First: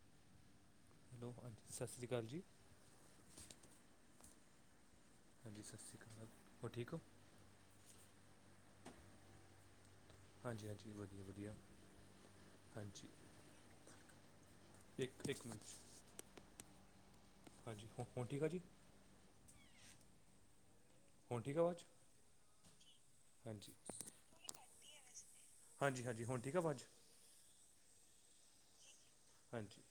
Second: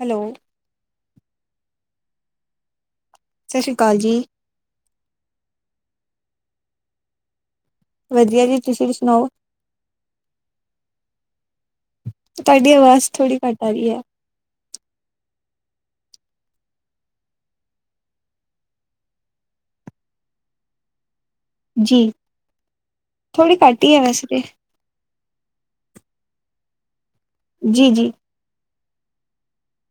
Hello? Hello ਹਾਂਜੀ ਸਤ ਸ਼੍ਰੀ ਅਕਾਲ ਜੀ। ਸਤ ਸ਼੍ਰੀ ਅਕਾਲ ਜੀ। ਹਾਂਜੀ ਸਤਿ ਸ਼੍ਰੀ ਅਕਾਲ ਹੋਰ ਠੀਕ ਹੋ? ਵਧੀਆ ਜੀ ਤੁਸੀਂ [unintelligible] ਸੁਣਾਓ? ਹਾਂਜੀ ਹਾਂਜੀ ਵਧੀਆ ਵਧੀਆ [inaudible] ਤੁਹਾਡੀ ਆਵਾਜ਼ ਥੋੜੀ ਘੱਟ ਆ ਰਹੀ ਹੈ। ਇਕ ਇਕ ਮਿੰਟ ਹਾਂਜੀ ਹੁਣ ਠੀਕ ਆ ਜੀ? ਹੁਣ ਠੀਕ ਆ ਆਵਾਜ਼ ਜੀ ਥੋੜ੍ਹੀ ਹਾਂਜੀ ਘੱਟ ਹੀ ਹੈ ਵੈਸੇ ਤੇ। ਹਾਂਜੀ ਹਾਂਜੀ ਹੁਣ ਠੀਕ ਆ ਅਵਾਜ਼? ਜੀ ਜੀ। ਹਾਂਜੀ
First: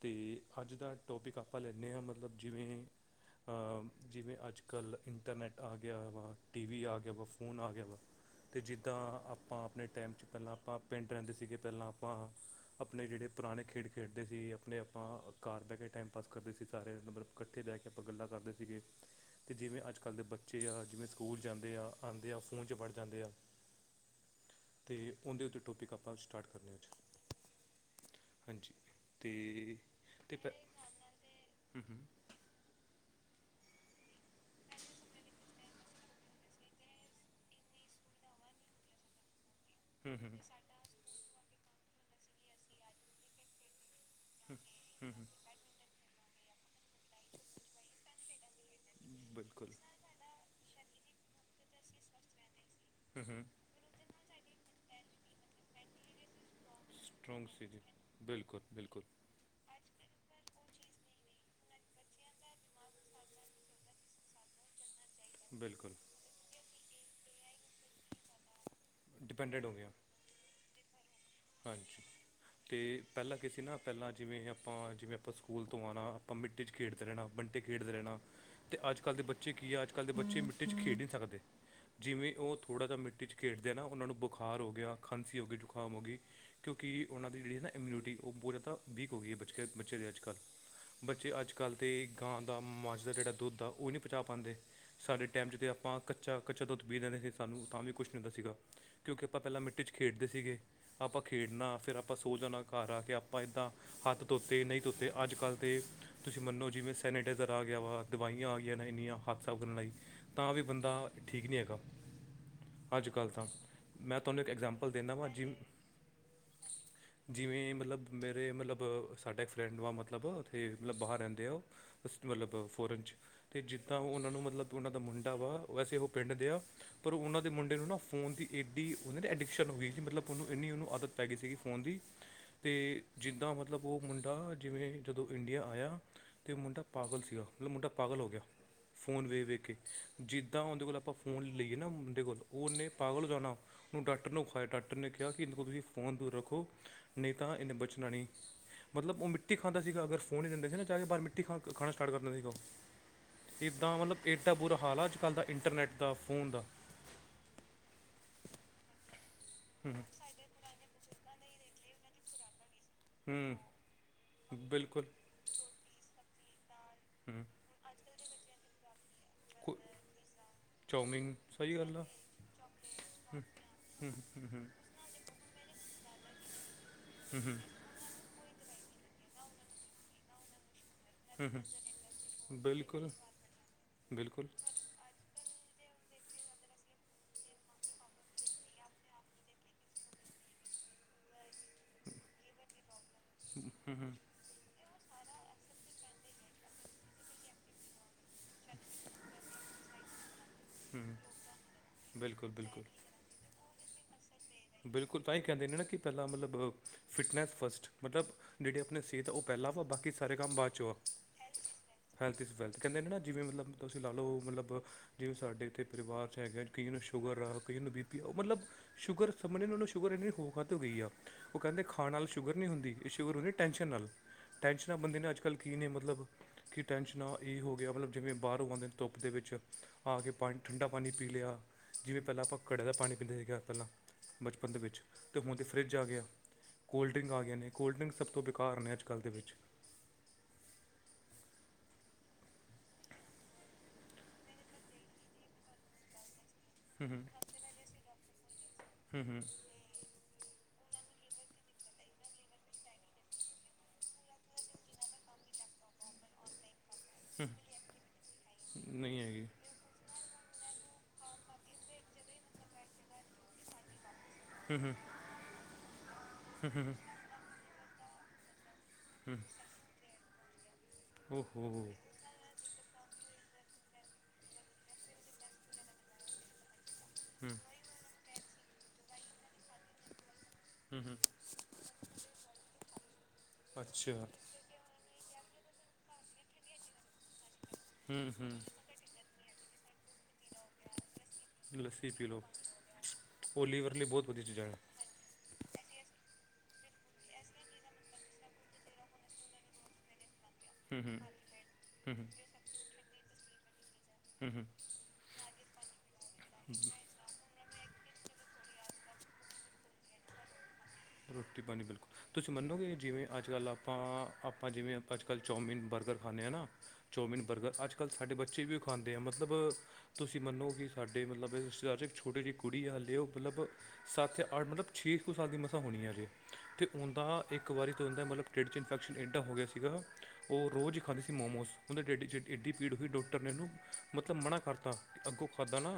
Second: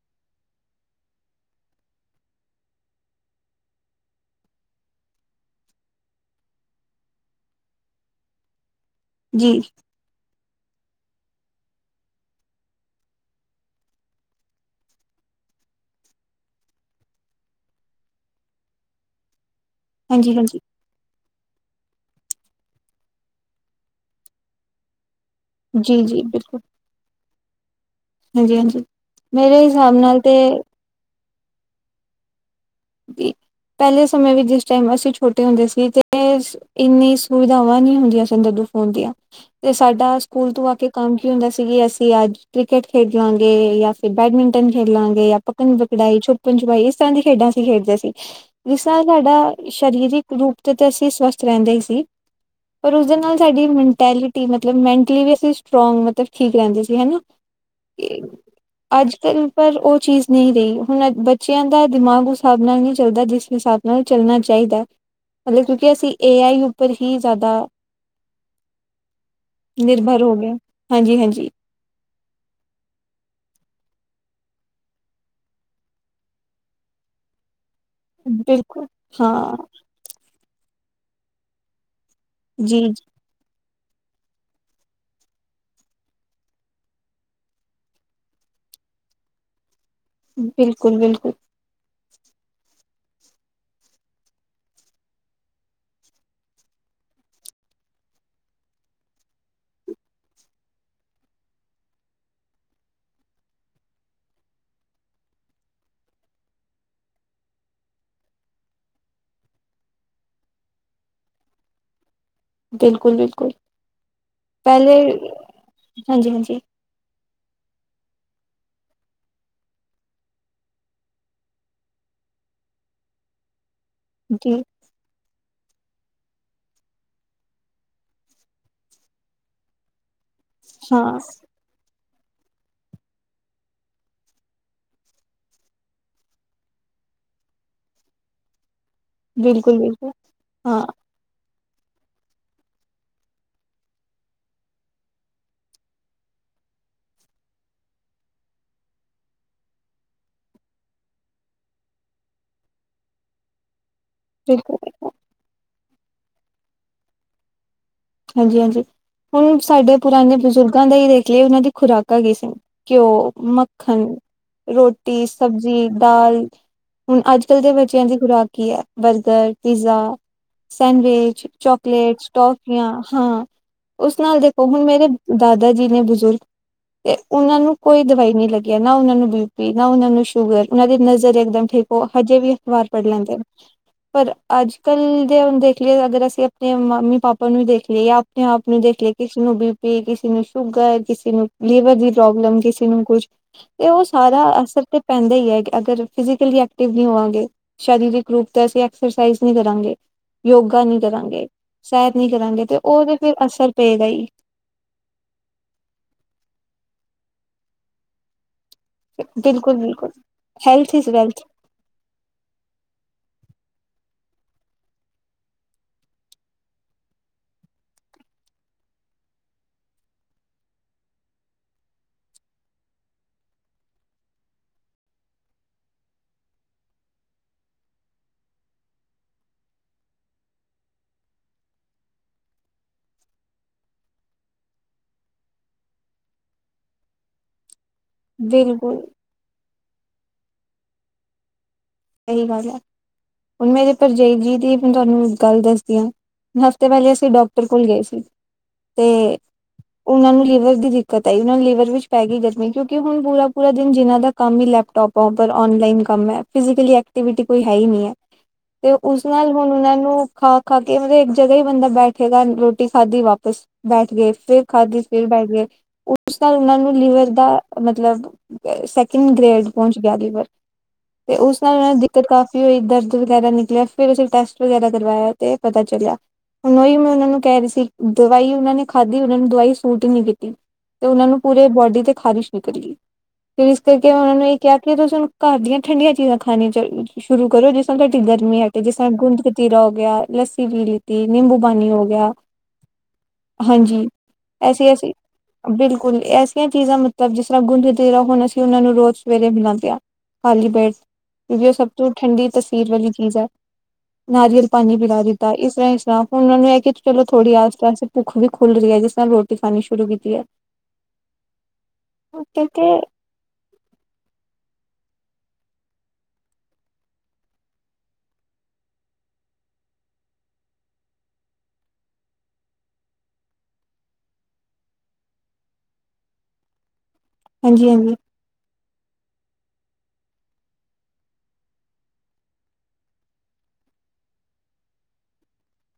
ਤੇ ਅੱਜ ਦਾ ਟੋਪਿਕ ਆਪਾਂ ਲੈਂਦੇ ਹਾਂ ਮਤਲਬ ਜਿਵੇਂ ਆ ਜਿਵੇਂ ਅੱਜ ਕੱਲ੍ਹ ਇੰਟਰਨੈੱਟ ਆ ਗਿਆ ਵਾ ਟੀ ਵੀ ਆ ਗਿਆ ਵਾ ਫੋਨ ਆ ਗਿਆ ਵਾ। [unintelligible] ਤੇ ਜਿੱਦਾਂ ਜੀ, ਆਪਾਂ ਆਪਣੇ ਟਾਈਮ ਚ ਪਹਿਲਾਂ ਆਪਾਂ ਪਿੰਡ ਰਹਿੰਦੇ ਸੀਗੇ ਪਹਿਲਾਂ ਆਪਾਂ ਆਪਣੇ ਜਿਹੜੇ ਪੁਰਾਣੇ ਖੇਡ ਖੇਡਦੇ ਸੀ ਆਪਣੇ ਆਪਾਂ ਘਰ ਬਹਿ ਕੇ ਟਾਈਮ ਪਾਸ ਕਰਦੇ ਸੀ ਸਾਰੇ ਮਤਲਬ ਕ [unintelligible] ਬਹਿ ਕੇ ਆਪਾਂ ਗੱਲਾਂ ਕਰਦੇ ਸੀਗੇ ਤੇ ਜਿਵੇਂ ਅੱਜ ਅੱਜ ਕੱਲ੍ਹ ਦੇ ਹਾਂਜੀ, ਹਾਂਜੀ। ਬੱਚੇ ਆ ਜਿਵੇਂ ਸਕੂਲ ਜਾਂਦੇ ਆ ਆਉਂਦੇ ਆ ਫੋਨ ਚ ਫੜ ਜਾਂਦੇ ਆ। ਤੇ ਉਹੰਦੇ ਉੱਦੇ ਤੋ ਟੋਪਿਕ ਜੀ, ਆਪਾਂ ਜੀ, ਸਟਾਰਟ ਬਿਲਕੁਲ। ਕਰਨੇ ਹਾਂ‌। ਹਾਂਜੀ ਹਾਂਜੀ ਮੇਰੇ ਅਤੇ ਹਿਸਾਬ ਨਾਲ ਤੇ ਹਮ ਹਮ। ਜੀ ਪਹਿਲੇ ਸਮੇਂ ਵਿੱਚ ਜਿਸ ਟਾਈਮ ਅਸੀਂ ਛੋਟ ਹੁੰਦੇ ਸੀ ਤੇ ਇੰਨੀ ਸੁਵਿਧਾਵਾਂ ਨੀ ਹੁੰਦੀਆਂ ਸਨ ਦਦੂ ਫੋਨ ਦੀਆਂ। ਤੇ ਹੂੰ ਸਾਡਾ ਹੂੰ ਹੂੰ ਸਕੂਲ ਤੋਂ ਆ ਕੇ ਕੰਮ ਕੀ ਹੁੰਦਾ ਸੀ ਕਿ ਅਸੀਂ ਅੱਜ, ਕ੍ਰਿਕਟ ਖੇਡ ਲਾਂਗੇ ਜਾਂ ਬੈਡਮਿੰਟਨ ਹੂੰ ਹੂੰ ਖੇਲਾਂਗੇ ਜਾਂ ਪੱਕੜਨ- ਪਕੜਾਈ, ਛੱਪਣ- ਛਪਾਈ, ਇਸ ਤਰ੍ਹਾਂ ਦੀਆਂ ਖੇਡਾਂ ਖੇਡਦੇ ਸੀ, ਜਿਸ ਨਾਲ ਸਾਡਾ ਬਿਲਕੁਲ ਸਰੀਰਿਕ ਰੂਪ ਤੇ ਤੇ ਅਸੀਂ ਸਵਸਥ ਰਹਿੰਦੇ ਸੀ ਪਰ ਉਸਦੇ ਹੂੰ ਨਾਲ ਹੂੰ ਸਾਡੀ ਮੈਂਟੈਲਿਟੀ ਮਤਲਬ ਮੈਂਟਲੀ ਵੀ ਅਸੀਂ ਸਟਰੋਂਗ ਮਤਲਬ ਠੀਕ ਰਹਿੰਦੇ ਸੀ ਹੈਨਾ, ਸਟਰੋਂਗ ਸੀ ਜੀ ਬਿਲਕੁਲ ਬਿਲਕੁਲ ਅੱਜ -ਕੱਲ੍ਹ ਪਰ ਉਹ ਚੀਜ਼ ਨਹੀਂ ਰਹੀ, ਹੁਣ ਬੱਚਿਆਂ ਦਾ ਦਿਮਾਗ ਉਸ ਹਿਸਾਬ ਨਾਲ ਨਹੀਂ ਚੱਲਦਾ, ਜਿਸ ਹਿਸਾਬ ਨਾਲ ਚੱਲਣਾ ਚਾਹੀਦਾ, ਮਤਲਬ ਕਿਉਂਕਿ ਬਿਲਕੁਲ ਅਸੀਂ ਏ ਆਈ ਉੱਪਰ ਹੀ ਜ਼ਿਆਦਾ, ਡਿਪੈਂਡਡ ਹੋ ਗਿਆ ਨਿਰਬਰ ਹੋ ਗਏ ਆ। ਹਾਂਜੀ-ਹਾਂਜੀ। ਹਾਂਜੀ। ਤੇ ਪਹਿਲਾਂ ਕੀ ਸੀ ਨਾ, ਪਹਿਲਾਂ ਜਿਵੇਂ ਆਪਾਂ ਜਿਵੇਂ ਆਪਾਂ, ਸਕੂਲ ਤੋਂ ਆਣਾ ਆਪਾਂ ਮਿੱਟੀ 'ਚ ਖੇਡਦੇ ਰਹਿਣਾ ਬੰਟੇ ਖੇਡਦੇ ਰਹਿਣਾ ਤੇ ਬਿਲਕੁਲ ਅੱਜ- ਕੱਲ ਦੇ ਬੱਚੇ ਹਾਂ ਕੀ ਆ ਅੱਜ ਕੱਲ ਦੇ ਬੱਚੇ ਮਿੱਟੀ ਚ ਖੇਡ ਨ ਸਕਦੇ, ਜਿਵੇਂ ਉਹ ਜੀ ਥੋੜ੍ਹਾ ਜੀ, ਜਿਆ ਮਿੱਟੀ 'ਚ ਖੇਡਦੇ ਆ ਨਾ ਉਹਨਾਂ ਨੂੰ ਬੁਖਾਰ ਹੋ ਗਿਆ, ਖਾਂਸੀ ਹੋ ਗਈ, ਜ਼ੁਕਾਮ ਹੋ ਗਈ ਕਿਉਂਕਿ ਉਹਨਾਂ ਦੀ ਜਿਹੜੀ ਨਾ ਇਮਿਊਨਿਟੀ ਉਹ ਬਹੁਤ ਜ਼ਿਆਦਾ ਵੀਕ ਹੋ ਗਈ ਹੈ ਬੱਚੇ -ਬੱਚੇ ਦੇ ਅੱਜ ਕੱਲ, ਬਿਲਕੁਲ ਬੱਚੇ ਬਿਲਕੁਲ ਅੱਜ -ਕੱਲ ਦੇ ਗਾਂ ਦਾ, ਮੱਝ ਦਾ ਜਿਹੜਾ ਦੁੱਧ ਆ ਉਹ ਨਹੀਂ ਪਚਾ ਪਾਂਦੇ। ਸਾਡੇ ਟਾਈਮ 'ਚ ਤਾਂ ਆਪਾਂ ਕੱਚਾ-ਕੱਚਾ ਦੁੱਧ ਪੀ ਲੈਂਦੇ ਸੀ ਸਾਨੂੰ ਤਾਂ ਵੀ ਕੁਛ ਨਹੀਂ ਹੁੰਦਾ ਸੀਗਾ। ਕਿਉਂਕਿ ਆਪਾਂ ਪਹਿਲਾਂ ਮਿੱਟੀ 'ਚ ਖੇਡਦੇ ਸੀਗੇ ਆਪਾਂ ਖੇਡਣਾ, ਫਿਰ ਆਪਾਂ ਸੋ ਜਾਣਾ ਘਰ ਆ ਕੇ ਆਪਾਂ ਏਦਾਂ ਹੱਥ ਧੋਤੇ, ਨਹੀਂ ਧੋਤੇ, ਅੱਜ ਕੱਲ੍ਹ ਤੇ ਤੁਸੀਂ ਮੰਨੋ, ਜਿਵੇਂ ਸੈਨੇਟਾਈਜ਼ਰ ਆ ਗਿਆ ਵਾ, ਦਵਾਈਆਂ ਆ ਗਈਆਂ ਨੇ ਇੰਨੀਆਂ, ਹੱਥ ਸਾਫ਼ ਕਰਨ ਲਈ। ਤਾਂ ਵੀ ਬੰਦਾ, ਠੀਕ ਨੀਂ ਹੈਗਾ। ਬਿਲਕੁਲ ਅੱਜ-ਕੱਲ੍ਹ ਤਾਂ, ਬਿਲਕੁਲ ਮੈਂ ਤੁਹਾਨੂੰ ਇੱਕ ਐਗਜਾਮਪਲ ਦਿੰਨਾਂ ਵਾਂ ਜਿਮ ਹਾਂਜੀ-ਹਾਂਜੀ। [unintelligible] ਜਿਵੇਂ ਮਤਲਬ, ਮੇਰੇ ਮਲਬ, ਸਾਡਾ ਇੱਕ ਫਰੈਂਡ ਵਾ ਮਤਲਬ, ਉੱਥੇ ਮਤਲਬ ਬਾਹਰ ਰਹਿੰਦੇ ਆ ਉਹ ਅਸ ਮਤਲਬ, ਫੋਰਨ ਚ' ਤੇ ਜਿੱਦਾਂ ਉਹਨਾਂ ਨੂੰ ਜੀ ਮਤਲਬ ਉਹਨਾਂ ਦਾ ਮੁੰਡਾ ਵਾ, ਵੈਸੇ ਉਹ ਪਿੰਡ ਦੇ ਆ ਪਰ ਉਹਨਾਂ ਦੇ ਮੁੰਡੇ ਨੂੰ ਨਾ ਫੋਨ ਦੀ ਏਡੀ, ਉਹਦੇ ਐਡਿਕਸ਼ਹਨ ਹੋਈ ਸੀ, ਮਤਲਬ ਉਹਨੂੰ ਇੰਨੀ ਉਹਨੂੰ ਹਾਂ ਆਦਤ ਪੈ ਗਈ ਸੀਗੀ ਫ਼ੋਨ ਦੀ, ਤੇ ਜਿੱਦਾਂ ਮਤਲਬ ਉਹ ਮੁੰਡਾ ਜਿਵੇਂ ਜਦੋਂ ਇੰਡੀਆ ਆਇਆ ਤੇ ਮੁੰਡਾ ਪਾਗਲ ਸੀਗਾ, ਮਤਲਬ ਮੁੰਡਾ ਪਾਗਲ ਹੋ ਗਿਆ, ਫੋਨ ਵੇਖ - ਵੇਖ ਕੇ, ਬਿਲਕੁਲ ਬਿਲਕੁਲ ਜਿੱਦਾਂ ਉਹਦੇ ਹਾਂ ਕੋਲ ਆਪਾਂ ਫੋਨ ਲਈਏ ਨਾ ਉਹਦੇ ਮੁੰਡੇ ਕੋਲ, ਉਹਨੇ ਪਾਗਲ ਜਾਣਾ, ਉਹਨੂੰ ਡਾਕਟਰ ਨੂੰ ਵੇਖਾਇਆ, ਡਾਕਟਰ ਨੇ ਕਿਹਾ ਕਿ ਇਹਦੇ ਕੋਲ ਤੁਸੀਂ ਫੋਨ ਦੂਰ ਰੱਖੋ, ਨਹੀਂ ਤਾਂ ਇਹਨੇ ਬਚਣਾ ਨੀਂ। ਮਤਲਬ ਉਹ ਮਿੱਟੀ ਖਾਂਦਾ ਸੀਗਾ, ਅਗਰ ਫੋਨ ਹੀ ਦਿੰਦੇ ਸੀ ਨਾ, ਚਾਹੇ ਓ ਬਾਹਰ ਮਿੱਟੀ ਖਾ ਖਾਣਾ ਸਟਾਰਟ ਕਰਦਾ ਸੀਗਾ ਓ। ਇੱਦਾਂ ਮਤਲਬ, ਏਡਾ ਬੁਰਾ ਹਾਲ ਆ ਬਿਲਕੁਲ ਅੱਜ-ਕੱਲ੍ਹ ਦਾ ਇੰਟਰਨੈੱਟ ਦਾ, ਫ਼ੋਨ ਦਾ। ਹਾਂਜੀ-ਹਾਂਜੀ। ਹੁਣ ਹੂੰ ਸਾਡੇ ਪੁਰਾਣੇ ਬਜ਼ੁਰਗਾਂ ਦਾ ਹੀ ਦੇਖ ਲਈਏ, ਉਹਨਾਂ ਦੀ ਖੁਰਾਕਾਂ ਕੀ ਸੀ ਘਿਓ, ਹੂੰ ਮੱਖਣ, ਹੂੰ, ਬਿਲਕੁਲ ਰੋਟੀ, ਸਬਜ਼ੀ, ਦਾਲ। ਹੁਣ ਹੂੰ ਅੱਜ-ਕੱਲ੍ਹ ਦੇ ਬੱਚਿਆਂ ਦੀ ਖੁਰਾਕ ਕੀ ਐ, ਬਰਗਰ, ਕੋ- ਪੀਜ਼ਾ ਚਾਊਮਿਨ ਸੈਂਡਵਿਚ, ਸਹੀ ਗੱਲ ਆ ਚੋਕਲੇਟਸ, ਟੋਫੀਆਂ ਹਾਂ ਉਸ ਨਾਲ ਦੇਖੋ ਹੁਣ ਮੇਰੇ ਦਾਦਾ ਜੀ ਨੇ ਬਜ਼ੁਰਗ, ਹੂੰ ਹੂੰ ਉਹਨਾਂ ਨੂੰ ਕੋਈ ਦਵਾਈ ਨੀ ਲੱਗੀ ਆ, ਨਾ ਉਹਨਾਂ ਨੂੰ ਬੀ ਪੀ, ਨਾ ਉਹਨਾਂ ਨੂੰ ਸ਼ੂਗਰ, ਉਹਨਾਂ ਦੇ ਨ ਜ਼ ਹੂੰ, ਇੱਕਦਮ ਠੀਕ ਹੋ, ਹਜੇ ਵੀ ਹੂੰ ਅਖ਼ਬਾਰ ਪੜ੍ਹ ਬਿਲਕੁਲ ਲੈਂਦੇ ਨੇ। ਪਰ ਬਿਲਕੁਲ ਅੱਜ ਕਲ ਦੇ ਹੁਣ ਦੇਖ ਲਈਏ ਅਗਰ ਅਸੀਂ ਆਪਣੇ ਮੰਮੀ -ਪਾਪਾ ਆਪਾਂ ਨੂੰ ਦੇਖ ਲੀਏ, ਆਪਣੇ ਆਪ ਨੂੰ ਦੇਖ ਲੀਏ, ਕਿਸੇ ਨੂੰ ਬੀ ਪੀ, ਕਿਸੇ ਨੂੰ ਸ਼ੂਗਰ, ਕਿਸੇ ਨੂੰ ਲੀਵਰ ਦੀ ਪ੍ਰੋਬਲਮ, ਕਿਸੇ ਨੂੰ ਕੁਛ ਤੇ ਓ ਸਾਰਾ ਅਸਰ ਤੇ ਪੈਂਦਾ ਈ ਐ ਅਗਰ ਫਿਜਕਲੀ ਐਕਟਿਵ ਨੀ ਹੋਵਾਂਗੇ। ਸਰੀਰਕ ਰੂਪ ਤੇ ਅਸੀਂ ਐਕਸਰਸਾਈਜ਼ ਨਈ ਕਰਾਂਗੇ, ਯੋਗਾ ਨੀ ਹੂੰ ਕਰਾਂਗੇ। ਸੈ ਬਿਲਕੁਲ ਬਿਲਕੁਲ ਓ ਤੇ ਫੇਰ, ਅਸਰ ਪੇਗਾ ਈ। ਬਿਲਕੁਲ ਤਾਂਈੰ ਕੈਂਦੇ ਨਾ, ਕੀ ਪੈਲਾਂ ਮਲਬ ਫਿਟਨਸ ਫਸਟ। ਮਤਲਬ ਜੇੜੀ ਆਪਣੀ ਸੇਤ ਆ ਓ ਪੈਲਾਂ ਬਿਲਕੁਲ ਵਾਂ ਬਾਕੀ ਬਿਲਕੁਲ ਸਾਰੇ ਕੰਮ ਬਾਦ 'ਚ ਹੈਲਥ ਆ। Is wealth health is wealth, ਕੈਂਦੇ ਨੇ ਨਾ ਜਿਵੇਂ ਮਤਲਬ ਤੁਸੀਂ ਲਾ ਲੋ, ਮਤਲਬ ਜਿਵੇਂ ਸਾਡੇ ਏਥੇ ਪਰਵਾਰ 'ਚ ਹੈਗੇ ਆ ਕਈਆਂ ਨੂੰ ਸ਼ੂਗਰ ਆ, ਕਈਆਂ ਨੂੰ ਬੀ ਪੀ ਆ। ਓ ਮਲਬ ਸ਼ੂਗਰ ਸਮਝ ਨੀ ਆਈ ਓਨਾ ਨੂੰ ਸ਼ੂਗਰ ਏਨੀ ਹੋ ਕਾਤੋਂ ਹੋ ਗਈ ਆ। ਓ ਕੈਂਦੇ ਖਾਣ ਨਾਲ ਸ਼ੂਗਰ ਨੀ ਹੁੰਦੀ, ਏ ਸ਼ੂਗਰ ਹੁੰਦੀ ਟੈਂਸ਼ਨ ਨਾਲ। ਟੈਂਸ਼ਨਾਂ ਬੰਦੇ ਨੇ ਅੱਜ ਕੱਲ ਕੀ ਨੇ ਮਤਲਬ ਕੀ ਟੈਂਨਸ਼ਨਾਂ ਏ ਹੋ ਗਿਆ, ਮਲਬ ਜਿਵੇਂ ਬਾਰੋਂ ਆਂਦੇ ਨੇ ਧੁੱਪ ਦੇ ਵਿੱਚ। ਆ ਕੇ ਪਾਣੀ ਠੰਡਾ ਪਾਣੀ ਪੀ ਲਿਆ, ਜਿਵੇਂ ਪੈਲਾਂ ਆਪਾਂ ਘੜੇ ਦਾ ਪਾਣੀ ਪੀਂਦੇ ਸੀਗੇ ਪੈਲਾਂ। ਬਚਪਨ ਦੇ ਵਿੱਚ ਤੇ ਮਤਬ ਫਰਿੱਜ ਆ ਗਿਆ, ਕੋਲਡ ਡਰਿੰਕ ਆ ਗੇ ਨੇ, ਕੋਲਡ ਡਰਿੰਕ ਸਭ ਤੋਂ ਬੇਕਾਰ ਨੇ ਬਿਲਕੁਲ ਅੱਜ ਕੱਲ੍ਹ ਦੇ ਵਿੱਚ। ਏਹੀ ਗੱਲ ਐ, ਹੁਣ ਮੇਰੇ ਪਰਜਾਈ ਜੀ ਦੀ ਮੈਂ ਤਾਨੂੰ ਗੱਲ ਦਸਦੀ ਆ। ਹੁੁਣ ਹਫ਼ਤੇ ਪੈਲੇ ਅਸੀਂ ਡਾਕਟਰ ਕੋਲ ਗਏ ਸੀ। ਹੂੰ ਤੇ ਹੂੰ ਓਨਾਂ ਨੂੰ ਲੀਵਰ ਦੀ ਦਿੱਕਤ ਆਈ, ਓਨਾ ਨੂੰ ਲੀਵਰ ਵਿੱਚ ਪੈ ਗੀ ਗਰਮੀ। ਕਿਉਂਕਿ ਹੁਣ ਪੂਰਾ ਪੂਰਾ ਦਿਨ ਜਿਨਾਂ ਦਾ ਕੰਮ ਈ ਲੈਪਟੋਪਾਂ ਉੱਪਰ ਔਨਲਾਈਨ ਕੰਮ ਐ। ਫਿਜ਼ਕਲੀ ਐਕਟੀਵਿਟੀ ਕੋਈ ਹੈ ਈ ਨੀ ਐ, ਤੇ ਨਹੀਂ ਉਸ ਹੈਗੀ ਨਾਲ ਹੁਣ ਓਨਾਂ ਨੂੰ ਖਾ-ਖਾ ਕੇ ਮਤਲਬ ਇੱਕ ਜਗ੍ਹਾ ਈ ਬੰਦਾ ਬੈਠੇਗਾ, ਰੋਟੀ ਖਾਧੀ ਵਾਪਸ ਬੈਠ ਗੇ। ਫੇਰ ਖਾਧੀ ਫਿਰ ਬੈ ਗੇ, ਉਸ ਨਾਲ ਓਨਾਂ ਨੂੰ ਲਿਵਰ ਦਾ ਮਤਲਬ ਸੈਕਿੰਡ ਗ੍ਰੇਡ ਪਹੁੰਚ ਗਿਆ ਲਿਵਰ ਤੇ ਓਹ ਉਸ ਹੋ ਨਾਲ ਓਨਾਂ ਹੋ ਦੀ ਤੇ ਕਾਫ਼ੀ ਹੋਈ ਦਰਦ ਵਗੈਰਾ ਨਿਕਲਿਆ, ਫੇਰ ਅਸੀ ਟੈਸਟ ਵਗੈਰਾ ਕਰਵਾਇਆ ਤੇ ਪਤਾ ਚਲਿਆ। ਹੁਣ ਓਈ ਮੈਂ ਓਨਾਂ ਨੂੰ ਕੈ ਰੀ ਸੀ, ਦਵਾਈ ਓਨਾਂ ਨੇ ਖਾਧੀ ਓਨਾਂ ਨੂੰ ਦਵਾਈ ਸੂਟ ਈ ਨੀ ਕੀਤੀ। ਤੇ ਓਨਾਂ ਨੂੰ ਪੂਰੇ ਬੋਡੀ ਤੇ ਖ਼ਾਰਿਸ਼ ਨਿਕਲ ਗੀ, ਫੇਰ ਏਸ ਕਰਕੇ ਅੱਛਾ ਓਨਾਂ ਨੂੰ ਏ ਕਿਆ ਕੀ ਤੁਸੀਂ ਹੁਣ ਘਰ ਦੀਆਂ ਠੰਡੀਆਂ ਚੀਜ਼ਾਂ ਖਾਣੀਆਂ 'ਚ ਸ਼ੁਰੂ ਕਰੋ। ਜਿਸ ਤਰ੍ਹਾਂ ਤੁਆਡੀ ਹੂੰ ਗਰਮੀ ਹੂੰ ਅਟੇ, ਜਿਸ ਤਰ੍ਹਾਂ ਗੁੰਦ ਕਤੀ ਕਤੀਰਾ ਹੋ ਗਿਆ, ਲੱਸੀ ਪੀ ਲੀਤੀ, ਨਿੰਬੂ ਪਾਣੀ ਓ ਲੱਸੀ ਪੀ ਗਿਆ। ਲਓ ਉਹ ਲੀਵਰ ਲਈ ਹਾਂਜੀ, ਬਹੁਤ ਵਧੀਆ ਚੀਜ਼ਾਂ ਹੈ ਐਸੀ- ਐਸੀ। ਬਿਲਕੁਲ ਐਸੀਆਂ ਚੀਜ਼ਾਂ ਮਤਲਬ ਜਿਸ ਤਰ੍ਹਾਂ ਗੁੰਦ ਕਤੀਰਾ, ਹੁਣ ਅਸੀਂ ਓਨਾਂ ਨੂੰ ਰੋਜ਼ ਸਵੇਰੇ ਮਿਲਾਂ ਦੇ ਆਂ। ਖਾਲੀ ਪੇਟ ਕਿਉਕਿ ਓ ਸਭ ਤੋਂ ਠੰਡੀ ਤਸੀਰ ਵਾਲੀ ਚੀਜ਼ ਆ। ਨਾਰੀਅਲ ਪਾਣੀ ਪਿਲਾ ਦਿੱਤਾ, ਇਸਰ੍ਹਾਂ ਇਸਰ੍ਹਾਂ ਹੁਣ ਓਨਾਂ ਨੂੰ ਐ ਕੀ ਚਲੋ ਥੋੜੀ ਆਸ ਪਾਸ ਭੁੱਖ ਵੀ ਖੁੱਲ ਰੀ ਐ ਜਿਸਰ੍ਹਾਂ ਰੋਟੀ ਰੋਟੀ ਖਾਣੀ ਸ਼ੁਰੂ ਕੀਤੀ। ਹੈ। ਰੋਟੀ ਪਾਣੀ ਬਿਲਕੁਲ, ਤੁਸੀਂ ਕਿਉਂਕਿ ਮੰਨੋਗੇ ਜਿਵੇਂ ਅੱਜ ਕੱਲ੍ਹ ਆਪਾਂ, ਆਪਾਂ ਜਿਵੇਂ ਅੱਜ ਕੱਲ੍ਹ ਚੌਮਿਨ ਬਰਗਰ ਖਾਂਣੇ ਆਂ ਨਾ। ਚੌਮਿਨ ਬਰਗਰ ਅੱਜ ਕੱਲ੍ਹ ਸਾਡੇ ਬੱਚੇ ਵੀ ਓ ਖਾਂਦੇ ਆ, ਮਤਲਬ। ਤੁਸੀਂ ਮੰਨੋ ਕੀ ਸਾਡੇ ਮਤਲਬ ਰਿਸ਼ਤੇਦਾਰ ਇੱਕ ਛੋਟੀ ਜੀ ਕੁੜੀ ਆ, ਹਾਲੇ ਓ ਮਤੜਲਬ ਸੱਤ ਜਾਂ ਅੱਠ ਮਲਬ ਛੇ ਕੁ ਸਾਲ ਦੀ ਮੱਸਾਂ ਹੋਣੀ ਅਜੇ, ਤੇ ਓੰਦਾ ਇੱਕ ਹਾਂਜੀ ਵਾਰੀ ਤਾਂ ਹਾਂਜੀ ਓਦਾ ਮਤਲਬ ਢੇਡ 'ਚ ਇਨਫੈਕਸ਼ਨ ਏਡਾ ਹੋ ਗਿਆ ਸੀਗਾ, ਓ ਰੋਜ਼ ਈ ਖਾਂਦੀ ਸੀ ਮੋਮੋਸ, ਓੰਦੇ ਢੇਡ 'ਚ ਏਡੀ ਭੀੜ ਹੋਈ ਡਾਕਟਰ ਨੇ ਓਨੂੰ ਮਤਲਬ ਮਨਾ ਕਰਤਾ, ਅੱਗੋਂ ਖਾਧਾ ਨਾ।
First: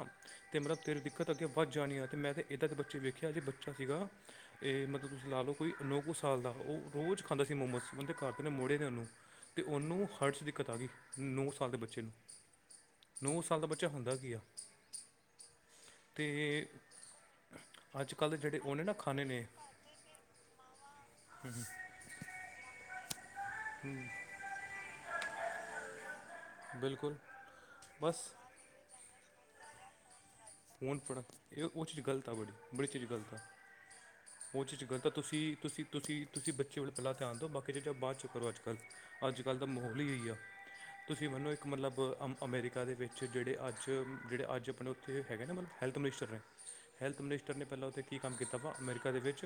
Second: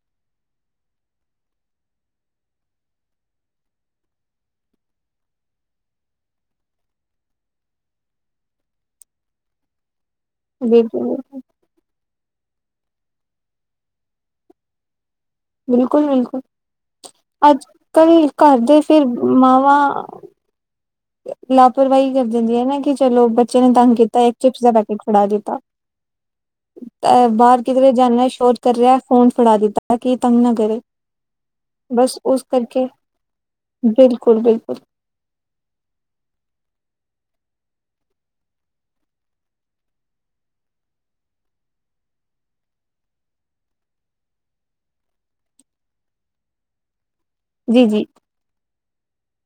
ਤੇ ਮਤਲਬ ਤੇਰੀ ਦਿੱਕਤ ਅੱਗੇ ਵੱਧ ਜਾਣੀ, ਆ ਤੇ ਮੈਂ ਤੇ ਏਦਾਂ ਦੇ ਬੱਚੇ ਵੇਖੇ ਆ ਜੇ ਬੱਚਾ ਸੀਗਾ ਏ ਮਤਲਬ ਤੁਸੀਂ ਲਾ ਲਓ ਕੋਈ ਨੋ ਕੁ ਸਾਲ ਦਾ, ਓ ਰੋਜ਼ ਖਾਂਦਾ ਸੀ ਮੋਮੋਸ ਓਦੇ ਘਰ ਦੇ ਨੇ ਮੋੜੇ ਨੇ ਓਨੂੰ ਤੇ ਓਨੂੰ ਹਾਟ 'ਚ ਦਿੱਕਤ ਆ ਗੀ। ਬਿਲਕੁਲ ਨੌ ਸਾਲ ਸਾਲ ਦੇ ਬੱਚੇ ਨੂੰ, ਨੌ ਸਾਲ ਦਾ ਬੱਚਾ ਹੁੰਦਾ ਕੀ ਆ। ਤੇ ਬਿਲਕੁਲ-ਬਿਲਕੁਲ। ਅੱਜ ਅੱਜ-ਕੱਲ ਕੱਲ੍ਹ ਘਰ ਜਿਹੜੇ ਦੇ ਉਹਨੇ ਨਾ ਫੇਰ ਖਾਣੇ ਨੇ ਮਾਵਾਂ ਲਾਪਰਵਾਈ ਕਰ ਦਿੰਦੀਐਂ ਨਾ ਕਿ ਚਲੋ ਬੱਚੇ ਨੇ ਤੰਗ ਕੀਤਾ ਏੱਕ ਚਿਪਸ ਦਾ ਪੈਕੇਟ ਫੜਾ ਦਿੱਤਾ। ਬਿਲਕੁਲ ਐ ਬਾਰ ਕਿਧਰੇ ਬਸ ਜਾਨੈ ਸ਼ੋਰ ਕਰ ਰਿਐ ਫੋਨ ਫੜਾ ਦਿੱਤਾ ਕਿ ਤੰਗ ਨਾ ਕਰੇ ਫੋਨ ਫੜਾ, ਏ ਓ ਚੀਜ ਬਸ ਗਲਤ ਆ ਉਸ ਬੜੀ, ਕਰਕੇ ਬੜੀ ਚੀਜ ਗਲਤ ਆ। ਬਿਲਕੁਲ ਓ ਬਿਲਕੁਲ ਚੀਜ ਗਲਤ ਆ ਤੁਸੀ, ਤੁਸੀਂ‌ ਤੁਸੀ, ਤੁਸੀ ਬੱਚੇ ਵੱਲ ਪੈਲਾਂ ਧਿਆਨ ਦਿਉ ਬਾਕੀ ਚੀਜਾਂ ਬਾਦ 'ਚ ਕਰੋ ਅੱਜ-ਕੱਲ। ਅੱਜ-ਕੱਲ ਦਾ ਮਹੋਲ ਈ ਏ ਈ ਆ। ਤੁਸੀਂ ਮੰਨੋ ਇੱਕ ਮਤਲਬ ਅ ਅਮ ਅਮੈਰੀਕਾ ਦੇ ਵਿੱਚ ਜੇੜੇ ਅੱਜ ਜੜੇ ਅੱਜ ਆਪਨੇ ਓ ਥੇ ਹੈਗੇ ਨੇ ਮਤਲਬ ਹੈਲਥ ਮਨਿਸਟਰ ਨੇ, ਹੈਲਥ ਮਨਿਸਟਰ ਨੇ ਜੀ ਪੈਲੋਂ ਓਥੇ ਜੀ ਕੀ ਕੰਮ ਕੀਤਾ ਵਾ ਅਮੈਰੀਕਾ ਦੇ ਵਿੱਚ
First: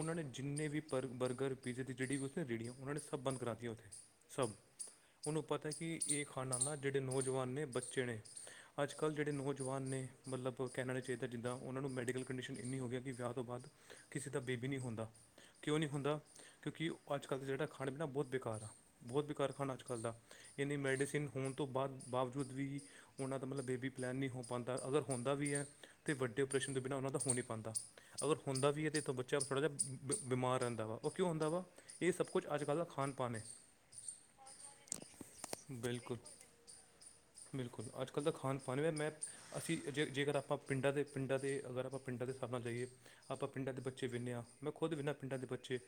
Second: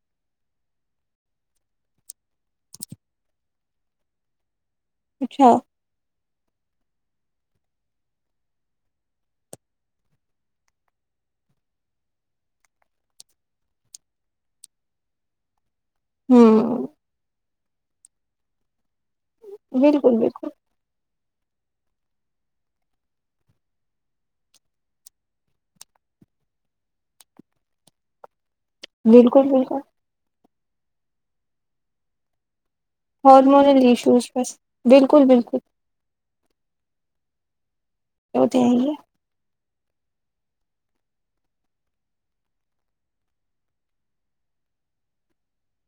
ਓਨਾਂ ਨੇ ਜਿੰਨੇ ਵੀ ਪਰ ਬਰਗਰ, ਪੀਜ਼ੇ ਦੀ ਜੜੀ ਵੀ ਓਥੇ ਰੇੜੀਆਂ, ਓਨਾਂ ਨੇ ਸਭ ਬੰਦ ਕਰਾਤੀਆਂ ਓਥੇ। ਸਭ। ਓਨੂੰ ਅੱਛਾ ਪਤੈ ਕਿ ਏ ਖ਼ਾਨਾ ਨਾ ਜੜੇ ਨੌਜਵਾਨ ਨੇ ਬੱਚੇ ਨੇ ਅੱਜ-ਕੱਲ ਜੜੇ ਨੌ ਜਵਾਨ ਨੇ ਮਤਲਬ ਕੈਨਾ ਨੀ ਚਾਈਦਾ ਜਿੱਦਾਂ ਓਨਾਂ ਨੂੰ ਮੈਡੀਕਲ ਕੰਡੀਸ਼ਨ ਏਨੀਂ ਹੋ ਗਿਆ ਕਿ ਵਿਆ ਤੋਂ ਬਾਦ ਕਿਸੇ ਦਾ ਬੇਬੀ ਨੀ ਹੁੰਦਾ ਕਿਓਂ ਨੀ ਹੁੰਦਾ ਕਿਓਂਕਿ ਹੂੰ ਓ ਅੱਜ-ਕੱਲ ਦਾ ਜੜਾ ਖਾਣਾ ਪੀਣਾ ਬੋਤ ਬੇਕਾਰ ਆ, ਬੋਹੋਤ ਬੇਕਾਰ ਖਾਣਾ ਅੱਜ-ਕੱਲ ਦਾ। ਬਿਲਕੁਲ ਬਿਲਕੁਲ ਏਨੀਂ ਮੈਡੀਸਿਨ ਹੋਨ ਤੋਂ ਬਾਦ ਬਾਵਜੂਦ ਵੀ ਓਨਾਂ ਦਾ ਮਤਲਬ ਬੇਬੀ ਪਲੈਨ ਨੀ ਹੋ ਪਾਂਦਾ। ਅਗਰ ਹੁੰਦਾ ਵੀ ਐ ਤੇ ਵੱਡੇ ਓਪਰੇਸ਼ਨ ਦੇ ਬਿਨਾਂ ਓਨਾਂ ਦਾ ਹੋ ਨੀ ਪਾਂਦਾ। ਅਗਰ ਹੁੰਦਾ ਵੀ ਏ ਤੇ ਏੱਥੋ ਬੱਚਾ ਬਿਲਕੁਲ ਥੋੜਾ ਜਿਆ ਬਿਲਕੁਲ ਬਿ ਬਿਮਾਰ ਰੈਂਦਾ ਵਾ। ਓ ਕਿਓਂ ਹੁੰਦਾ ਵਾ, ਏ ਸਭ ਕੁੱਛ ਅੱਜ-ਕੱਲ ਦਾ ਖਾਣ ਪਾਣ ਹੈ ਹੋਰਮੋਨਲ ਇਸ਼ੂਜ਼ ਬਸ। ਬਿਲਕੁਲ-ਬਿਲਕੁਲ। ਬਿਲਕੁਲ। ਬਿਲਕੁਲ, ਅੱਜ-ਕੱਲ ਦਾ ਉਹ ਖਾਣ ਤੇ ਹੈ ਪਾਣ ਹੀ ਵੈ ਹੈ ਮੈਂ ਅਸੀਂ ਅ ਜੇ ਜੇਕਰ ਆਪਾਂ ਪਿੰਡਾਂ ਦੇ, ਪਿੰਡਾਂ ਦੇ ਅਗਰ ਆਪਾਂ ਪਿੰਡਾਂ ਦੇ ਹਿਸਾਬ ਨਾਲ ਜਾਈਏ ਆਪਾਂ ਪਿੰਡਾਂ ਦੇ ਬੱਚੇ ਵਿੰਨੇਂ ਆਂ। ਮੈਂ ਖੁਦ ਵਿੰਨਾਂ ਪਿੰਡਾਂ ਦੇ ਬੱਚੇ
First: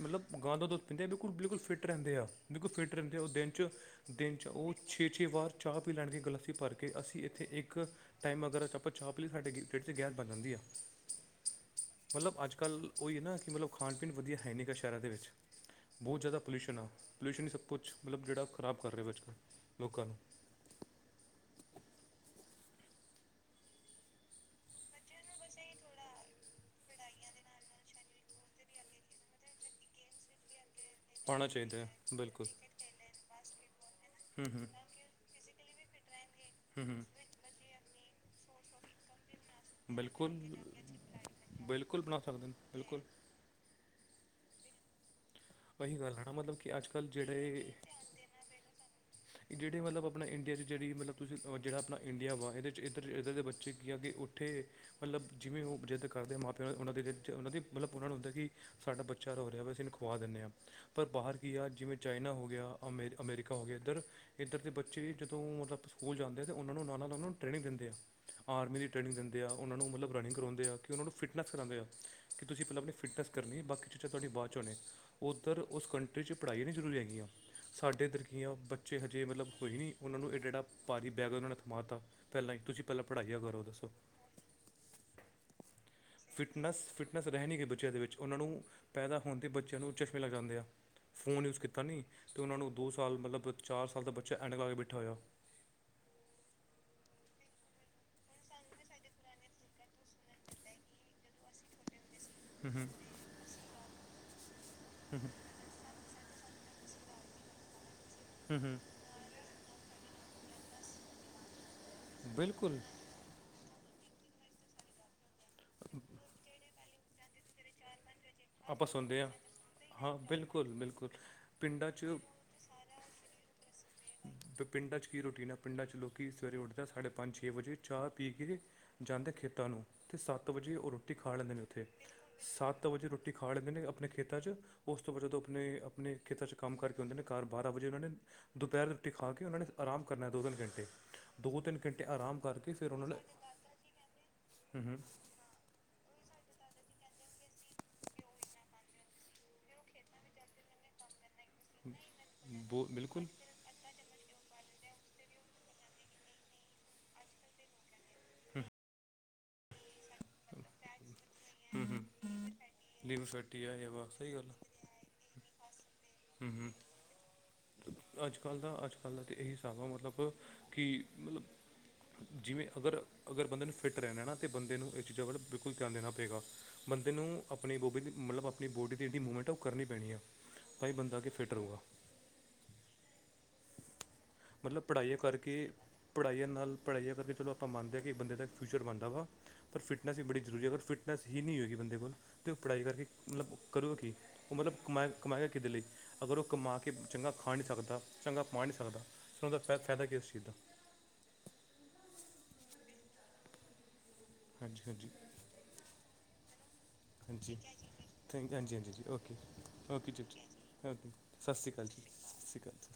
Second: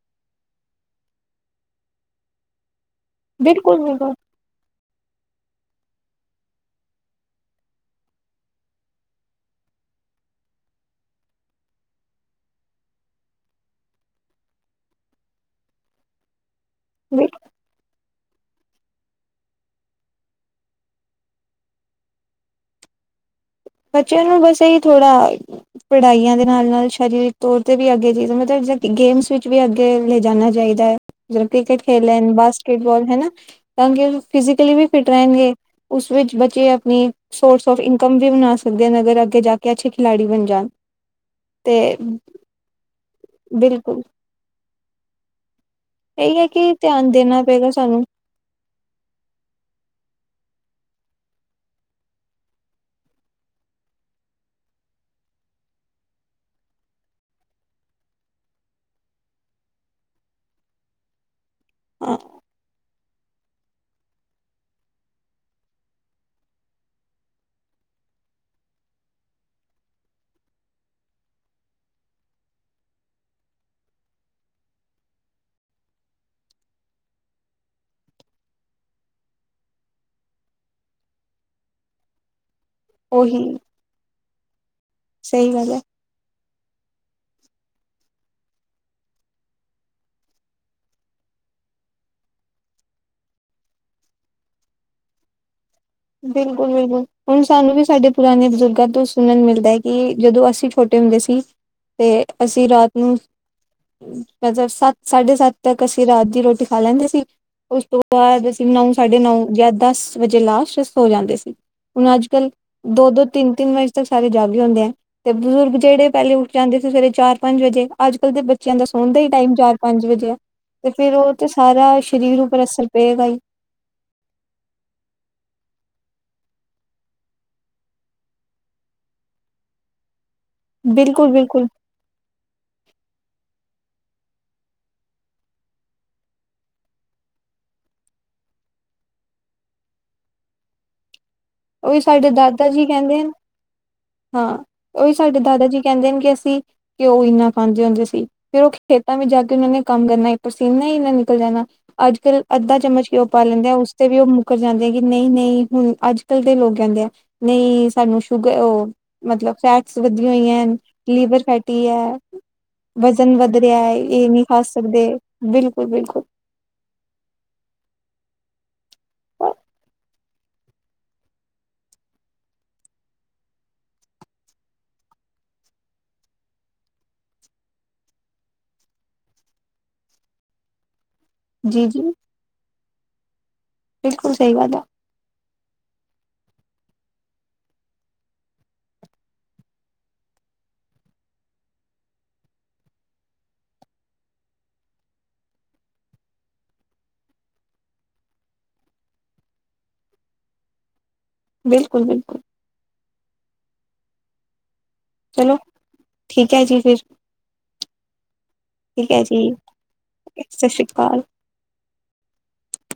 ਮਤਲਬ ਗਾਂ ਦਾ ਦੁੱਧ ਪੀਂਦੇ ਆ ਬਿਲਕੁਲ, ਬਿਲਕੁਲ ਫਿੱਟ ਰੈਂਦੇ ਆ। ਬਿਲਕੁਲ ਫਿੱਟ ਰੈਂਦੇ ਆ ਓ ਦਿਨ 'ਚ ਬਿਲਕੁਲ ਬਿਲਕੁਲ ਦਿਨ 'ਚ ਓ ਛੇ-ਛੇ ਵਾਰ ਚਾਅ ਪੀ ਲੈਣਗੇ ਗਲਾਸੀ ਭਰ ਕੇ। ਅਸੀਂ ਏੱਥੇ ਏੱ ਕ ਟਾਈਮ ਅਗਰ ਏੱਥੇ ਆਪਾਂ ਚਾਅ ਪੀ ਲਈ ਸਾਡੇ ਗੀ ਢੇਡ 'ਚ ਗੈਸ ਬਨ ਜਾਂਦੀ ਆ। ਮਤਲਬ ਅੱਜ-ਕੱਲ ਓਈ ਐ ਨਾ ਕਿ ਮਤਲਬ ਖਾਨ ਪੀਨ ਵਧੀਆ ਹੈ ਨੀ ਗਾ ਸ਼ੈਰਾਂ ਦੇ ਵਿੱਚ। ਬੋਤ ਜਾਦਾ ਪੋਲਿਊਸ਼ਨ ਆ। ਬਿਲਕੁਲ ਪੋਲਿਊਸ਼ਨ ਈ ਸਭ ਕੁਛ ਮਤਲਬ ਜੇੜਾ ਖ਼ਰਾਬ ਕਰ ਰੇ ਵੇ ਅੱਜ-ਕੱਲ, ਲੋਕਾਂ ਨੂੰ। ਬੱਚਿਆਂ ਨੂੰ ਬਸ ਐਈ ਥੋੜਾ ਪੜਾਈਆਂ ਦੇ ਨਾਲ-ਨਾਲ ਸ਼ਾਰੀਰਿਕ ਤੋਰ ਤੇ ਵੀ ਅੱਗੇ [unintelligible] ਮਤਲਬ ਜ ਗ ਗੇਮਸ ਵਿੱਚ ਵੀ ਅੱਗੇ ਲੈ ਜਾਨਾਂ ਚਾਈਦੈ। ਯਾਂ ਕ੍ਰਿਕਟ ਖੇਲ ਲੈਨ, ਬਾਸਕਿਟਬਾਲ ਹੈਨਾ ਤਾਂ ਕਿ ਫਿਜ਼ਕਲੀ ਵੀ ਫਿੱਟ ਰੈਨਗੇ। ਉਸ ਵਿੱਚ ਬੱਚੇ ਆਪਨੂੰ ਸੋਰਸ ਆਫ ਇਨਕਮ ਵੀ ਬਨਾ ਸਕਦੇ ਨੇ ਅਗਰ ਅੱਗੇ ਜਾ ਕੇ ਅੱਛੇ ਖਿਲਾੜੀ ਬਿਲਕੁਲ, ਬਣ ਜਾਣ ਤੇ ਬਿਲਕੁਲ ਬਨਾ ਸਕਦੇ ਨ। ਬਿਲਕੁਲ ਬਿਲਕੁਲ। ਪ ਅਹੀ ਗੱਲ ਐ ਨਾ ਇਹੀ ਹੈ ਮਤਲਬ ਕਿ ਅੱਜ-ਕੱਲ ਧਿਆਨ ਦੇਣਾ ਜੜੇ ਪਏਗਾ ਸਾਨੂੰ ਜੇੜੇ ਮਤਲਬ ਆਪਨਾ ਇੰਡੀਆ ਦੀ ਜੜੀ ਮਤਲਬ ਤੁਸੀਂ ਅ ਵ ਜੜਾ ਆਪਨਾ ਇੰਡੀਆ ਵਾ ਏਦੇ 'ਚ ਏੱਧਰ, ਏੱਧਰ ਦੇ ਬੱਚੇ ਕੀ ਆ ਕਿ ਓ ਥੇ ਮਤਲਬ ਜਿਵੇਂ ਓ ਜਿੱਦ ਕਰਦੇ ਆ ਮਾਂ ਪਿਓ ਓਨਾਂ ਦੇ ਜੇ ਓਨਾਂ ਦੀ ਮਤਲਬ ਓਨਾਂ ਨੂੰ ਹੁੰਦੈ ਕਿ ਸਾਡਾ ਬੱਚਾ ਰੋ ਰਿਐ ਬਸ ਏਨੂੰ ਖਵਾ ਦਿੰਨੇ ਆਂ। ਪਰ ਬਾਹਰ ਕੀ ਆ ਜਿਵੇਂ ਹਾਂ ਚਾਈਨਾ ਹੋ ਗਿਆ, ਅਮੇ ਅਮੈਰੀਕਾ ਹੋ ਗਿਆ ਇੱਧਰ ਏੱਧਰ ਦੇ ਬੱਚੇ ਜਦੋਂ ਮਤਲਬ ਸਕੂਲ ਜਾਂਦੇ ਆ ਤੇ ਓਨਾਂ ਨੂੰ ਨਾਲ-ਨਾਲ ਓਨਾਂ ਨੂੰ ਟ੍ਰੇਨਿੰਗ ਦੇਂਦੇ ਆ। ਆਰਮੀ ਦੀ ਟ੍ਰੇਨਿੰਗ ਦਿੰਦੇ ਆ, ਓਨਾਂ ਨੂੰ ਮਤਲਬ ਰਨਿੰਗ ਕਰਵਾਉਂਦੇ ਆ ਕਿ ਓਨਾਂ ਨੂੰ ਫਿਟਨੈਸ ਕਰਾਂਦੇ ਆ ਕਿ ਤੁਸੀਂ ਪੈਲਾਂ ਆਪਨੀ ਫਿਟਨੈਸ ਕਰਨੀ ਏ ਬਾਕੀ ਚੀਜਾਂ ਤੁਆਡੀ ਬਾਦ 'ਚ ਹੋਨੇ ਏ। ਓਧਰ ਓਸ ਕੰਟਰੀ 'ਚ ਪੜਾਈ ਨੀ ਜਰੂਰੀ ਹੈਗੀਆਂ। ਸਾਡੇ ਏੱਧਰ ਕੀਂ ਆਂ ਓ ਬੱਚੇ ਹਜੇ ਮਤਲਬ ਕੋਈ ਨੀ ਓਨਾਂ ਨੂੰ ਐਡਾ-ਐਡਾ ਭਾਰੀ ਬੈਗ ਓਨਾਂ ਨੇ ਥਮਾ ਤਾ ਪੈਲਾਂ ਈ ਤੁਸੀਂ ਪੈਲੋਂ ਪੜਾਈਆ ਕਰੋ, ਦੱਸੋ। ਸਈ ਗੱਲ ਐ। ਫਿਟਨੈਸ, ਫਿਟਨੈਸ ਰਹਿ ਨੀ ਗਈ ਬੱਚਿਆਂ ਦੇ ਵਿੱਚ, ਓਨਾਂ ਨੂੰ ਪੈਦਾ ਹੋਣ ਦੇ ਬੱਚਿਆਂ ਨੂੰ ਚਸ਼ਮੇ ਲਗ ਜਾਂਦੇ ਆ। ਫੋਨ ਯੂਜ ਕੀਤਾ ਨੀ ਤੇ ਓਨਾਂ ਨੂੰ ਦੋ ਸਾਲ ਮਤਲਬ ਚਾਰ ਸਾਲ ਦਾ ਬੱਚਾ ਐਨਕ ਲਾ ਕੇ ਬੈਠਾ ਹੋਏਆ। ਬਿਲਕੁਲ-ਬਿਲਕੁਲ ਹੁਨ ਸਾਨੂੰ ਵੀ ਸਾਡੇ ਪੁਰਾਨੇ ਬਜ਼ੁਰਗਾਂ ਤੋਂ ਸੁਣਨ ਮਿਲਦਾ ਈ ਕਿ ਜਦੋਂ ਅਸੀਂ ਛੋਟੇ ਹੁੰਦੇ ਸੀ ਤੇ ਅਸੀਂ ਰਾਤ ਨੂੰ ਮਤਲਬ ਸੱਤ ਸਾਢੇ ਸੱਤ ਤੱਕ ਅਸੀਂ ਰਾਤ ਦੀ ਰੋਟੀ ਖਾ ਲੈਂਦੇ ਸੀ ਉਸ ਤੋਂ ਬਾਦ ਅਸੀਂ ਹੂੰ ਨੋ ਸਾਢੇ ਨੌਉ ਯਾ ਦਸ ਵਜੇ ਲਾਸਟ ਸੋ ਜਾਂਦੇ ਸੀ ਹੁਨ ਅੱਜ-ਕੱਲ ਬਿਲਕੁਲ ਦੋ-ਦੋ ਤਿੰਨ-ਤਿੰਨ ਵਜੇ ਤੱਕ ਸਾਰੇ ਜਾਗਦੇ ਹੁੰਦੇ ਐ ਤੇ ਬਜ਼ੁਰਗ ਜੇੜੇ ਪੈਲੇ ਉੱਠ ਜਾਂਦੇ ਸੀ ਸਵੇਰੇ ਚਾਰ ਪੰਜ ਵਜੇ ਅੱਜ-ਕੱਲ ਦੇ ਬੱਚੇਆਂ ਦਾ ਆਪਾਂ ਸੌਣ ਦਾ ਸੁਣਦੇ ਈ ਹਾਂ ਟਾਈਮ ਚਾਰ-ਪੰਜ ਹਾਂ ਵਜੇ ਐ। ਬਿਲਕੁਲ ਤੇ ਬਿਲਕੁਲ ਫਿਰ ਓ ਤੇ ਸਾਰਾ ਪਿੰਡਾਂ 'ਚ ਸ਼ਰੀਰ ਉਪਰ ਅਸਰ ਪਏਗਾ ਈ। ਤੇ ਪਿੰਡਾਂ ਚ ਕੀ ਰੋਟੀਨ ਐ ਪਿੰਡਾਂ ਚ ਲੋਕੀ ਸਵੇਰੇ ਉੱਠਦੇ ਐ ਸਾਡੇ ਪੰਜ ਛੇ ਵਜੇ ਚਾ ਪੀ ਕੇ ਜਾਂਦੇ ਖੇਤਾਂ ਨੂੰ ਤੇ ਸੱਤ ਵਜੇ ਓ ਰੋਟੀ ਬਿਲਕੁਲ ਖਾ ਲੈਂਦੇ ਨੇ ਬਿਲਕੁਲ ਓਥੇ। ਸੱਤ ਵਜੇ ਰੋਟੀ ਖਾ ਲੈਂਦੇ ਨੇ ਆਪਨੇ ਖੇਤਾਂ ਚ। ਓਸ ਤੋਂ ਬਾਦ ਜਦੋਂ ਆਪਨੇ-ਆਪਨੇ ਖੇਤਾਂ ਚ ਕੰਮ ਕਰਕੇ ਔਂਦੇ ਨੇ ਘਰ ਬਾਰਾਂ ਵਜੇ ਓਨਾਂ ਨੇ ਦੁਪੈਰ ਟੀ ਖਾ ਕੇ ਓਨਾਂ ਨੇ ਆਰਾਮ ਕਰਨੈ ਦੋ-ਤਿੰਨ ਘੰਟੇ। ਦੋ ਤਿੰਨ ਓਈ ਘੰਟੇ ਸਾਡੇ ਆਰਾਮ ਦਾਦਾ ਕਰਕੇ ਜੀ ਫਿਰ ਉਹਨਾਂ ਕੈਂਦੇ ਨੇ, ਹਾਂ ਓਈ ਸਾਡੇ ਦਾਦਾ ਜੀ ਕੈਂਦੇ ਨੇ ਕਿ ਅਸੀਂ ਘਿਓ ਇੰਨਾ ਖਾਂਦੇ ਹੁੰਦੇ ਸੀ ਫਿਰ ਓ ਖੇਤਾਂ ਵਿੱਚ ਜਾ ਕੇ ਓਨਾਂ ਨੇ ਕੰਮ ਕਰਨਾ ਈ ਪਸੀਨਾ ਈ ਏਨਾ ਨਿਕਲ ਜਾਨਾ। ਅੱਜ-ਕੱਲ ਅੱਦਾ ਬੋ- ਚਮਚ ਘਿਓ ਬਿਲਕੁਲ ਪਾ ਲੈਂਦੇ ਆ ਉਸ ਤੇ ਵੀ ਓ ਮੁੱਕਰ ਜਾਂਦੇ ਆ ਕਿ ਨਈਂ-ਨਈਂ ਹੁਨ ਅੱਜ-ਕੱਲ ਦੇ ਲੋਕ ਕੈਂਦੇ ਆ। ਨਈਂ ਸਾਨੂੰ ਸ਼ੂਗਰ ਓ ਮਤਲਬ ਫੈਟ ਸ ਵਦੀਆ ਹੋਈਐ, ਲੀਵਰ ਫੈਟੀ ਐ ਲੀਵਰ ਵਜ਼ਨ ਵਦ ਫੈਟੀ ਆ ਰਿਆ ਇਹ ਐ ਵਾ ਏ ਸਹੀ ਨੀ ਖਾ ਸਕਦੇ ਬਿਲਕੁਲ-ਬਿਲਕੁਲ। ਹੂੰ-ਹੂੰ। ਅੱਜ-ਕੱਲ ਦਾ ਅੱਜ-ਕੱਲ ਦਾ ਤਾਂ ਏਹੀ ਸਾਬ ਐ ਮਤਲਬ ਕਿ ਮਤਲਬ ਜਿਵੇਂ ਅਗਰ-ਅਗਰ ਬੰਦੇ ਨੂੰ ਫਿੱਟ ਰੈਨਾ ਐ ਨਾ ਤਾਂ ਬੰਦੇ ਨੂੰ ਏ ਚੀਜ਼ਾਂ ਵੱਲ ਬਿਲਕੁਲ ਧਿਆਨ ਦੇਨਾ ਪੇਗਾ। ਬੰਦੇ ਨੂੰ ਆਪਨੀ ਬੋਬੀ ਦੀ ਮਤਲਬ ਆਪਨੀ ਬੋਡੀ ਦੀ ਜੇੜੀ ਮੂਮੈਂਟ ਐ ਓ ਕਰਨੀ ਪੈਨੀ ਐ ਭਾਈ ਬੰਦਾ ਕਿੱਥੇ ਫਿੱਟ ਰਊਗਾ। ਜੀ ਜੀ ਬਿਲਕੁਲ ਸਹੀ ਗੱਲ ਮਤਲਬ ਆ ਪੜਾਈਆ ਕਰਕੇ ਪੜਾਈਆਂ ਨਾਲ ਪੜਾਈਆਂ ਕਰਕੇ ਚਲੋ ਆਪਾਂ ਮੰਨਦੇ ਆਂ ਕਿ ਬੰਦੇ ਦਾ ਇੱਕ ਫਿਊਚਰ ਬਨਦਾ ਵਾ। ਪਰ ਫਿਟਨਸ ਵੀ ਬੜੀ ਜ਼ਰੂਰੀ ਐ ਅਗਰ ਫਿਟਨਸ ਈ ਨਈਂ ਹੋਏਗੀ ਬੰਦੇ ਕੋਲ ਤੇ ਓ ਪੜਾਈ ਕਰਕੇ ਮਤਲਬ ਕਰੂਗਾ ਕੀ। ਓ ਮਤਲਬ ਕਮਾਏ-ਕਮਾਏ ਗਾ ਕਿਦੇ ਲਈ ਅਗਰ ਓ ਕਮਾ ਕੇ ਚੰਗਾ ਖਾ ਨੀ ਸਕਦਾ ਚੰਗਾ ਪਾ ਨੀ ਸਕਦਾ ਫੇਰ ਓਦਾ ਫੈ-ਫੈਦਾ ਕੀ ਆ ਓਸ ਚੀਜ਼ ਦਾ। ਬਿਲਕੁਲ-ਬਿਲਕੁਲ। ਹਾਂਜੀ-ਹਾਂਜੀ। ਚਲੋ ਠੀਕ ਐ ਜੀ ਫਿਰ। ਹਾਂਜੀ, ਠੀਕ ਐ ਜੀ ਫਿਰ, ਠੀਕ ਹਾਂਜੀ-ਹਾਂਜੀ ਜੀ ਠੀਕ ਹੈ ਓਕੇ-ਓਕੇ ਜੀ, ਠੀਕ ਐ ਸਤਿ ਸ਼੍ਰੀ ਜੀ ਓਕੇ। ਅਕਾਲ ਸਸ਼ੀ ਕਾਲ ਜੀ ਸਸ਼ੀ ਕਾਲ ਜੀ।